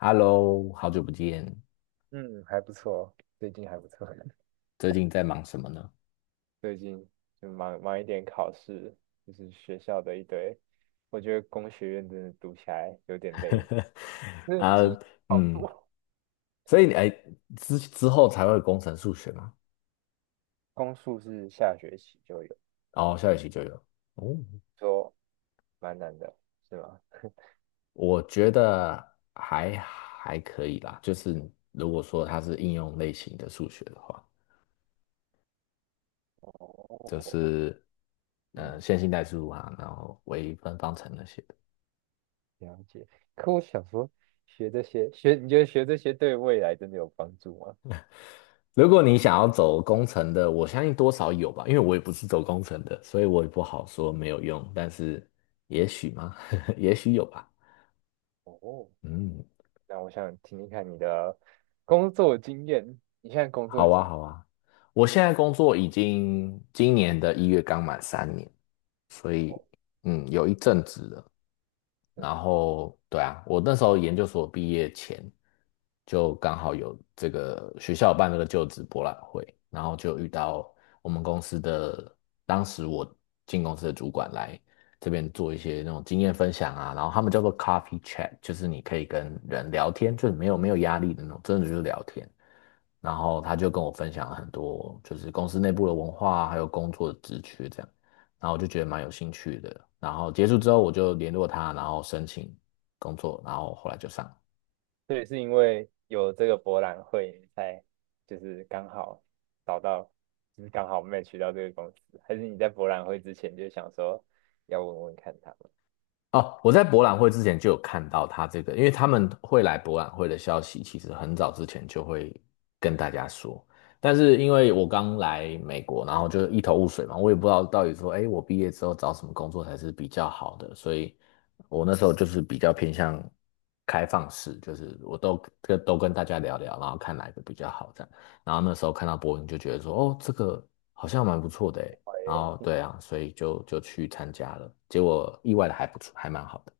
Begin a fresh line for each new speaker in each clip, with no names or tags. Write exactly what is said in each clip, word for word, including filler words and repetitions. Hello,好久不见，
嗯，还不错，最近还不错。
最近在忙什么呢？
最近就忙忙一点考试，就是学校的一堆。我觉得工学院真的读起来有点累，那
啊，
机好
嗯，
多。
所以你哎，之之后才会有工程数学嘛，
公数是下学期就有，
然后下学期就有。哦，
说蛮难的，是吗？
我觉得还还可以啦，就是如果说它是应用类型的数学的话，就
哦，
是呃
嗯，
线性代数啊，然后微分方程那些。
了解。可我想说，学这些学，你觉得学这些对未来真的有帮助吗？
如果你想要走工程的，我相信多少有吧，因为我也不是走工程的，所以我也不好说没有用，但是也许吗？也许有吧。
哦，
嗯，
那我想听听看你的工作经验。你现在工作
好啊，
几？
好啊。我现在工作已经今年的一月刚满三年，所以
哦，
嗯，有一阵子了。然后对啊，我那时候研究所毕业前就刚好有这个学校有办这个就职博览会，然后就遇到我们公司的当时我进公司的主管来这边做一些那种经验分享啊，然后他们叫做 coffee chat,就是你可以跟人聊天，就是没有没有压力的那种，真的就是聊天。然后他就跟我分享了很多，就是公司内部的文化啊还有工作的职缺这样。然后我就觉得蛮有兴趣的。然后结束之后，我就联络他，然后申请工作，然后后来就上了。
所以是因为有这个博览会，你才就是刚好找到，就是刚好 m a t c 到这个公司，还是你在博览会之前就想说要问问看他们？
哦，我在博览会之前就有看到他这个，因为他们会来博览会的消息，其实很早之前就会跟大家说。但是因为我刚来美国，然后就一头雾水嘛，我也不知道到底说，哎，我毕业之后找什么工作才是比较好的，所以我那时候就是比较偏向开放式，就是我都跟都跟大家聊聊，然后看哪一个比较好这样。然后那时候看到博文就觉得说，哦，这个好像蛮不错的诶，然
喂
后对啊，所以就就去参加了，结果意外的还不错，还蛮好的。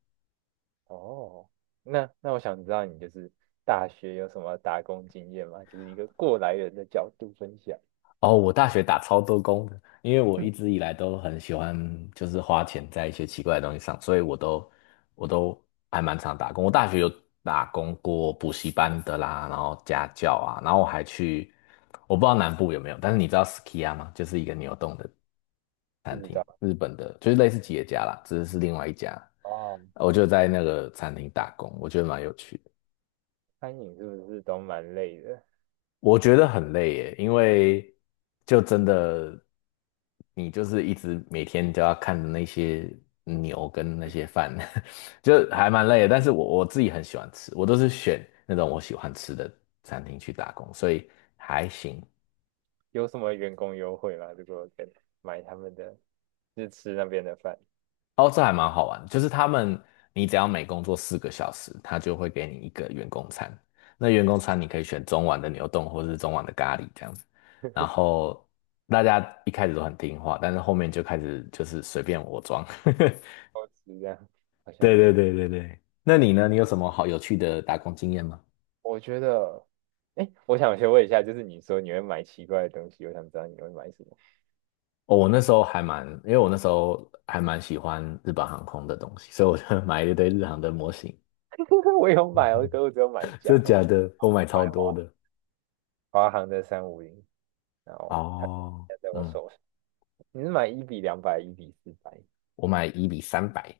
哦，那那我想知道你就是大学有什么打工经验吗？就是一个过来人的角度分享，
哦，我大学打超多工的，因为我一直以来都很喜欢，就是花钱在一些奇怪的东西上，所以我都我都还蛮常打工。我大学有打工过补习班的啦，然后家教啊，然后我还去，我不知道南部有没有，但是你知道 Skia 吗？就是一个牛洞的
不知道
日本的，就是类似企业家啦，只是是另外一家。
哦，
我就在那个餐厅打工，我觉得蛮有趣的。
餐饮是不是都蛮累的？
我觉得很累耶，因为就真的，你就是一直每天都要看着那些牛跟那些饭，就还蛮累的。但是我我自己很喜欢吃，我都是选那种我喜欢吃的餐厅去打工，所以还行。
有什么员工优惠吗？如果跟买他们的，就是吃那边的饭，
哦，这还蛮好玩的就是他们，你只要每工作四个小时，他就会给你一个员工餐。那员工餐你可以选中碗的牛丼或是中碗的咖喱这样子。然后大家一开始都很听话，但是后面就开始就是随便我装。
都吃这样，好像也
对对
没
对对对，那你呢？你有什么好有趣的打工经验吗？
我觉得，哎，我想先问一下，就是你说你会买奇怪的东西，我想知道你会买什么。
哦，我那时候还蛮，因为我那时候还蛮喜欢日本航空的东西，所以我就 买了一堆日航的模型。
我有买我可是我只有买一 架，
真的
我
假的？我买
买
超
华
多的。
华航的三五零，然后
哦，
现在我
嗯。
手上，你是买一比两百，一比四百，
我买一比三百，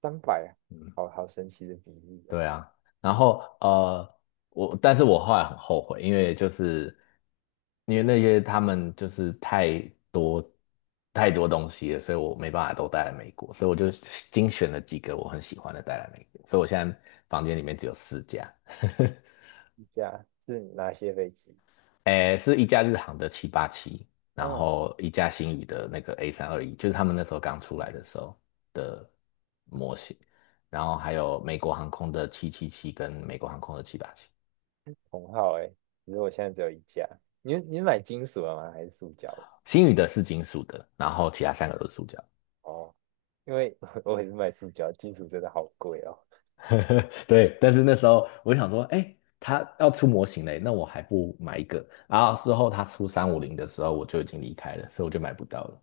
三百啊，
嗯，
好好神奇的比例哦。
对啊，然后呃，我但是我后来很后悔，因为就是因为那些他们就是太多太多东西了，所以我没办法都带来美国，所以我就精选了几个我很喜欢的带来美国，所以我现在房间里面只有四家，
一架是哪些飞机？
诶，是一架日航的七八七，然
嗯
后一架星宇的那个 A 三二一，就是他们那时候刚出来的时候的模型，然后还有美国航空的七七七跟美国航空的七八七，
同号哎，只是我现在只有一架。你你是买金属的吗？还是塑胶的？
星宇的是金属的，然后其他三个都是塑胶。
哦，因为 我也是买塑胶，金属真的好贵哦。
对，但是那时候我就想说，哎，他要出模型嘞，那我还不买一个？然后事后他出三五零的时候，我就已经离开了，所以我就买不到了。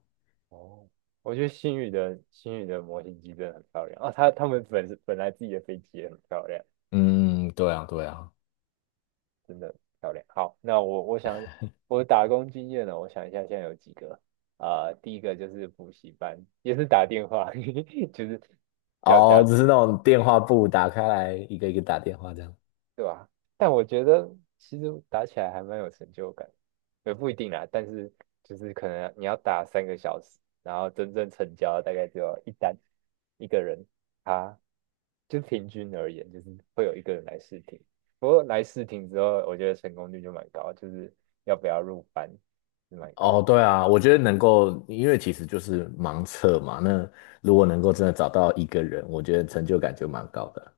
哦，我觉得星宇的星宇的模型机真的很漂亮啊，他他们本身本来自己的飞机也很漂亮，
嗯，对啊，对啊。
真的很漂亮。好，那我我想我打工经验呢，我想一下现在有几个啊、呃第一个就是补习班，也是打电话，就是要
哦，
加。
只是那种电话簿打开来，一个一个打电话这样。
对吧？但我觉得其实打起来还蛮有成就感，也不一定啦。但是就是可能你要打三个小时，然后真正成交大概就要一单一个人，他就平均而言，就是会有一个人来试听。不过来试听之后，我觉得成功率就蛮高，就是要不要入班是蛮高
哦，
的。
对啊，我觉得能够，因为其实就是盲测嘛。那如果能够真的找到一个人，我觉得成就感就蛮高的。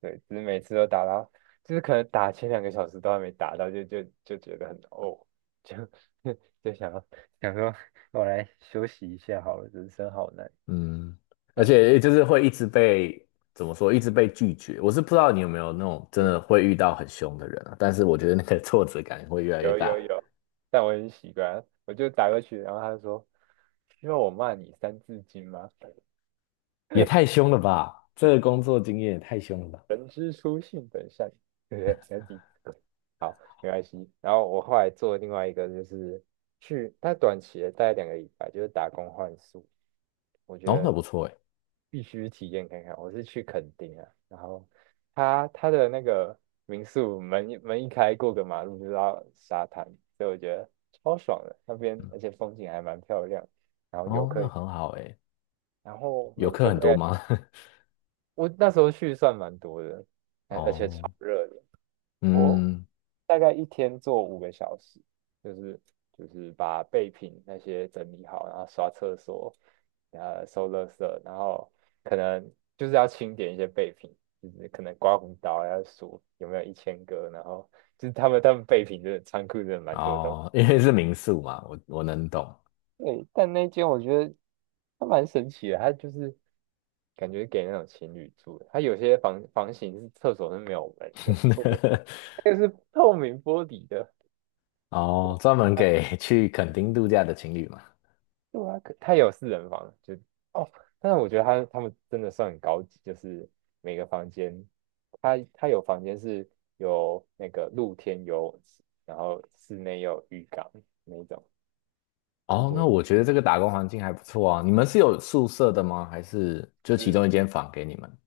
对，只是每次都打到，就是可能打前两个小时都还没打到，就就就觉得很哦，就 就想要想说我来休息一下好了，人生好难
嗯，
这
而
样。
且就是会一直被怎么说，一直被拒绝。我是不知道你有没有那种真的
对，
会遇到很凶的人啊，但是我觉得那个 挫折感会越来越
有
大。
有有，但我很习惯啊，我就打过去，然后他就说需要我骂你三字经吗？
也太凶了吧！这个工作经验也太凶了吧！
人之初性本善，对不对？三字好，没关系。然后我后来做另外一个就是去，他短期的大概两个礼拜，就是打工换宿。我觉
哦，那
得
不错哎。
必须体验看看。我是去垦丁啊，然后它它的那个民宿门一门一开，过个马路就到沙滩，所以我觉得超爽的。那边而且风景还蛮漂亮，然后游
哦，
客，
那很好哎。
然后
游
每
客
天
很
大
多
概
吗？
我那时候去算蛮多的，而而且超
哦，
热的，我
嗯。
大概一天做五个小时，就是就是把备品那些整理好，然后刷厕所，然后收垃圾，然后可能就是要清点一些备品，就是可能刮胡刀要数有没有一千个，然后就是他们他们备品真的仓库真的蛮多的东西。
哦，因为是民宿嘛，我我能懂。
对，但那间我觉得它蛮神奇的，它就是感觉给那种情侣住的，它有些房房型是厕所是没有门的，那个是透明玻璃的。
哦，专门给去垦丁度假的情侣嘛。
对啊，可它也有四人房，就哦，但是我觉得他他们真的算很高级，就是每个房间，它它有房间是有那个露天游泳池，然后室内有浴缸那一种，就
哦，
觉
那
得
我觉得这个打工环境还不错啊。你们是有宿舍的吗？还是就其
嗯，
中一间房给你们？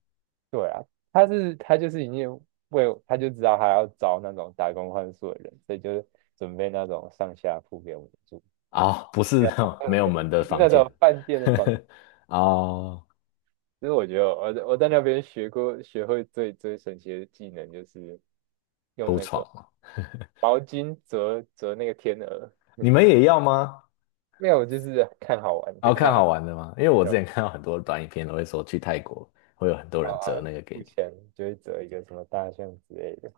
对啊，他是他就是已经为他就知道他要招那种打工换宿的人，所以就是准备那种上下铺给我们住，
哦，不是
没有
那种
没有
没有门的
就是
房
那
间。
种饭店的房子。
哦，
其实我觉得我在我在那边学过学会最最神奇的技能，就是用
铺
那
床
个
嘛。
毛巾折折那个天鹅，
你们也要吗？
没有，就是看好玩，就
哦，看
看
好玩的吗？因为我之
要
前看到很多短影片都会说去泰国会有很多人折那个给
付
你。
钱就会折一个什么大象之类的。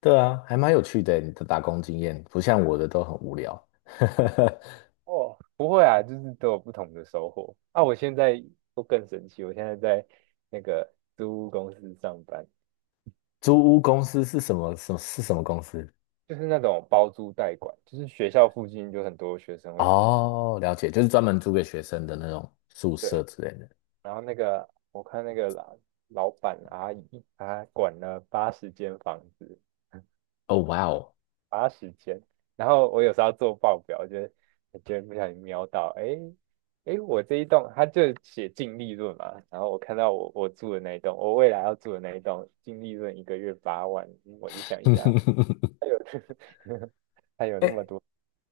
对啊，还蛮有趣的欸，你的打工经验不像我的都很无聊。
哦，不会啊，就是都有不同的收获。啊，我现在都更神奇，我现在在那个租屋公司上班，
租屋公司是什么？什么是什么公司？
就是那种包租代管，就是学校附近就很多学生会
哦，了解，就是专门租给学生的那种宿舍
对，
之类的。
然后那个我看那个老老板阿姨，她管了八十间房子。
哦，哇哦，
花时间。然后我有时候要做报表，就是我觉得不小心瞄到，哎哎，我这一栋它就写净利润嘛，然后我看到我我住的那一栋，我未来要住的那一栋净利润一个月八万，嗯我就想一下，哎呦，
哎，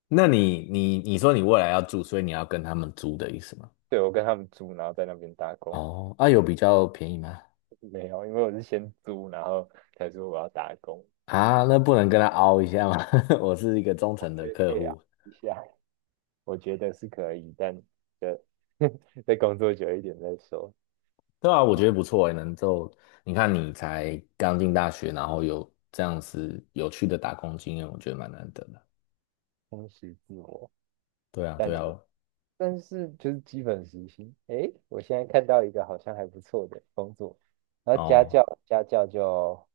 那你你你说你未来要住，所以你要跟他们租的意思吗？
对我跟他们租，然后在那边打工，
哦，啊，有比较便宜吗？
没有，因为我是先租，然后才说我要打工，
啊，那不能跟他凹一下吗？我是一个忠
我
诚的
觉得可
客
以啊，
户。
一下，我觉得是可以，但就 再工作久一点再说，
对啊，我觉得不错欸，能够你看你才刚进大学，然后有这样子有趣的打工经验，我觉得蛮难得的。
充实自我。
对啊，
但。
对啊，
但是就是基本时薪。诶，我现在看到一个好像还不错的工作，然后家
哦。
教家教就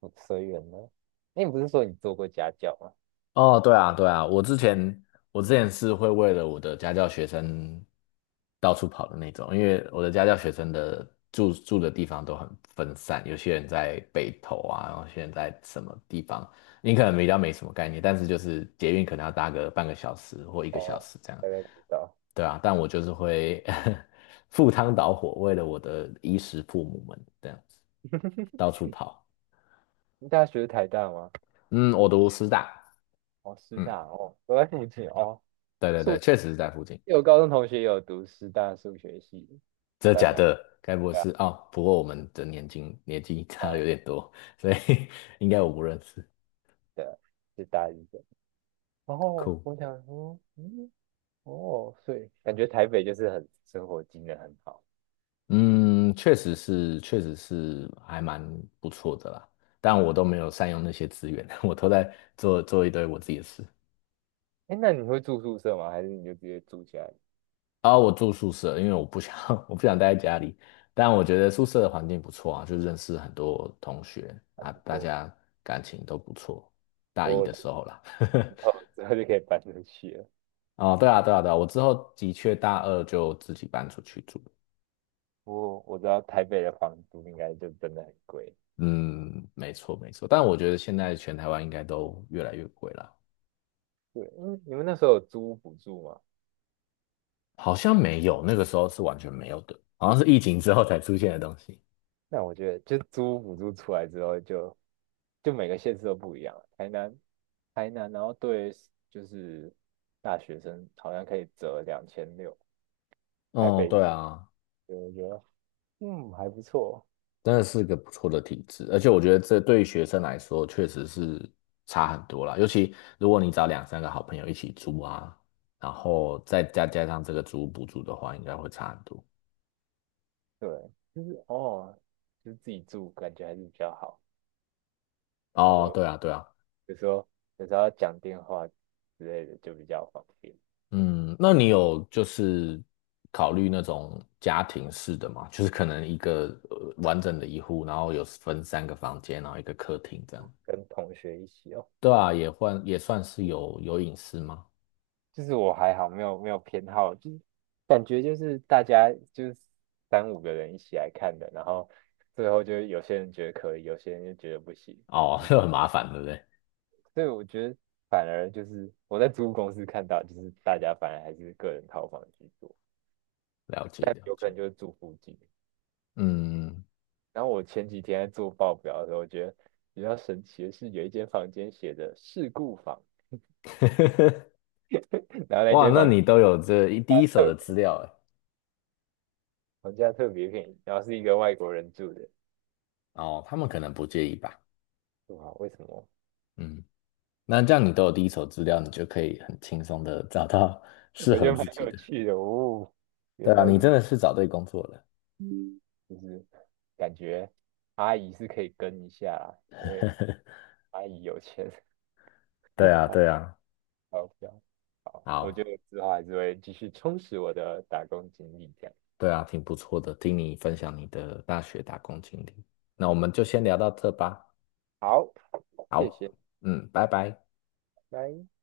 不随缘了。那你不是说你做过家教吗？
哦，对啊，对啊，我之前我之前是会为了我的家教学生到处跑的那种，因为我的家教学生的住住的地方都很分散，有些人在北投啊，然后有些人在什么地方，你可能比较没什么概念，但是就是捷运可能要搭个半个小时或一个小
哦，
时这样，
大概知道。
对啊，但我就是会 赴汤蹈火，为了我的衣食父母们这样子到处跑，
你大学是台大吗？
嗯，我读师大，
哦，师
嗯，
大哦，都在附近哦。
对对对，
数，
确实是在附近。
有高中同学有读师大数学系，
真的
但
假
哦，
的？该不会是哦？不过我们的年纪年纪差的有点多，所以 应该我不认识。
对啊，是大一的。然后
酷，
我想说，嗯，哦，所以感觉台北就是很生活机能很好。
嗯，确实是，确实是还蛮不错的啦。但我都没有善用那些资源，我都在做做一堆我自己的事。
哎，那你会住宿舍吗？还是你就直接住起来？
啊、我住宿舍，因为我不想 我不想待在家里。但我觉得宿舍的环境不错啊，就认识很多同学
还
啊，
不
大
错，
家感情都不错。大一
我
的
觉得
时候啦。
我之后就可以搬出去了。
哦，对啊，对啊，对啊，我之后的确大二就自己搬出去住。
我我知道台北的房租应该就真的很贵。
嗯，没错，没错。但我觉得现在全台湾应该都越来越贵了，
对，嗯，你们那时候有租屋补助吗？
好像没有，那个时候是完全没有的，好像是疫情之后才出现的东西。
那我觉得就租屋补助出来之后就，就每个县市都不一样了台南，台南，然后对就是大学生好像可以折两千六，台
哦，
北
对
对
啊，
我觉得嗯还不错。
真的是个不错的体制，而且我觉得这对于学生来说确实是差很多啦。尤其如果你找两三个好朋友一起租啊，然后再加加上这个租屋补助的话，应该会差很多。
对，就是哦，就是自己住感觉还是比较好。他
哦，
说
对啊，对啊，
有时候有时候要讲电话之类的就比较方便，
嗯，那你有就是考虑那种家庭式的吗？就是可能一个呃完整的一户，然后有分三个房间，然后一个客厅这样。
跟同学一起哦。
对啊，也换也算是有有隐私吗？
就是我还好，没有没有偏好，就是感觉就是大家就是三五个人一起来看的，然后最后就有些人觉得可以，有些人就觉得不行，
哦，
是
很麻烦，对不对？
所以我觉得反而就是我在租屋公司看到，就是大家反而还是个人套房居多，
了解了
有可
解。
能就是住附近。
嗯，
然后我前几天在做报表的时候，我觉得比较神奇的是有一间房间写着事故房，然后那
哇，
间
那
房。
你都有这一第一 手
特
的资
别，
料哎。
房价特别便宜，然后是一个外国人住的，
哦，他们可能不介意吧。
哇，为什么？
嗯，那这样你都有第一手资料，你就可以很轻松的找到 适
我觉
合
得蛮
自己
有
的。
趣的哦，
对
原
啊，
来
你
如
真的是找对工作了。
就是感觉阿姨是可以跟一下啦，因为阿姨有钱，
对 啊，
好
对啊，
好不要好，我觉
好，
得之后还是会继续充实我的打工经历这样。
对啊，挺不错的，听你分享你的大学打工经历。那我们就先聊到这吧。
好，谢
好，
谢，
嗯，拜拜。
拜。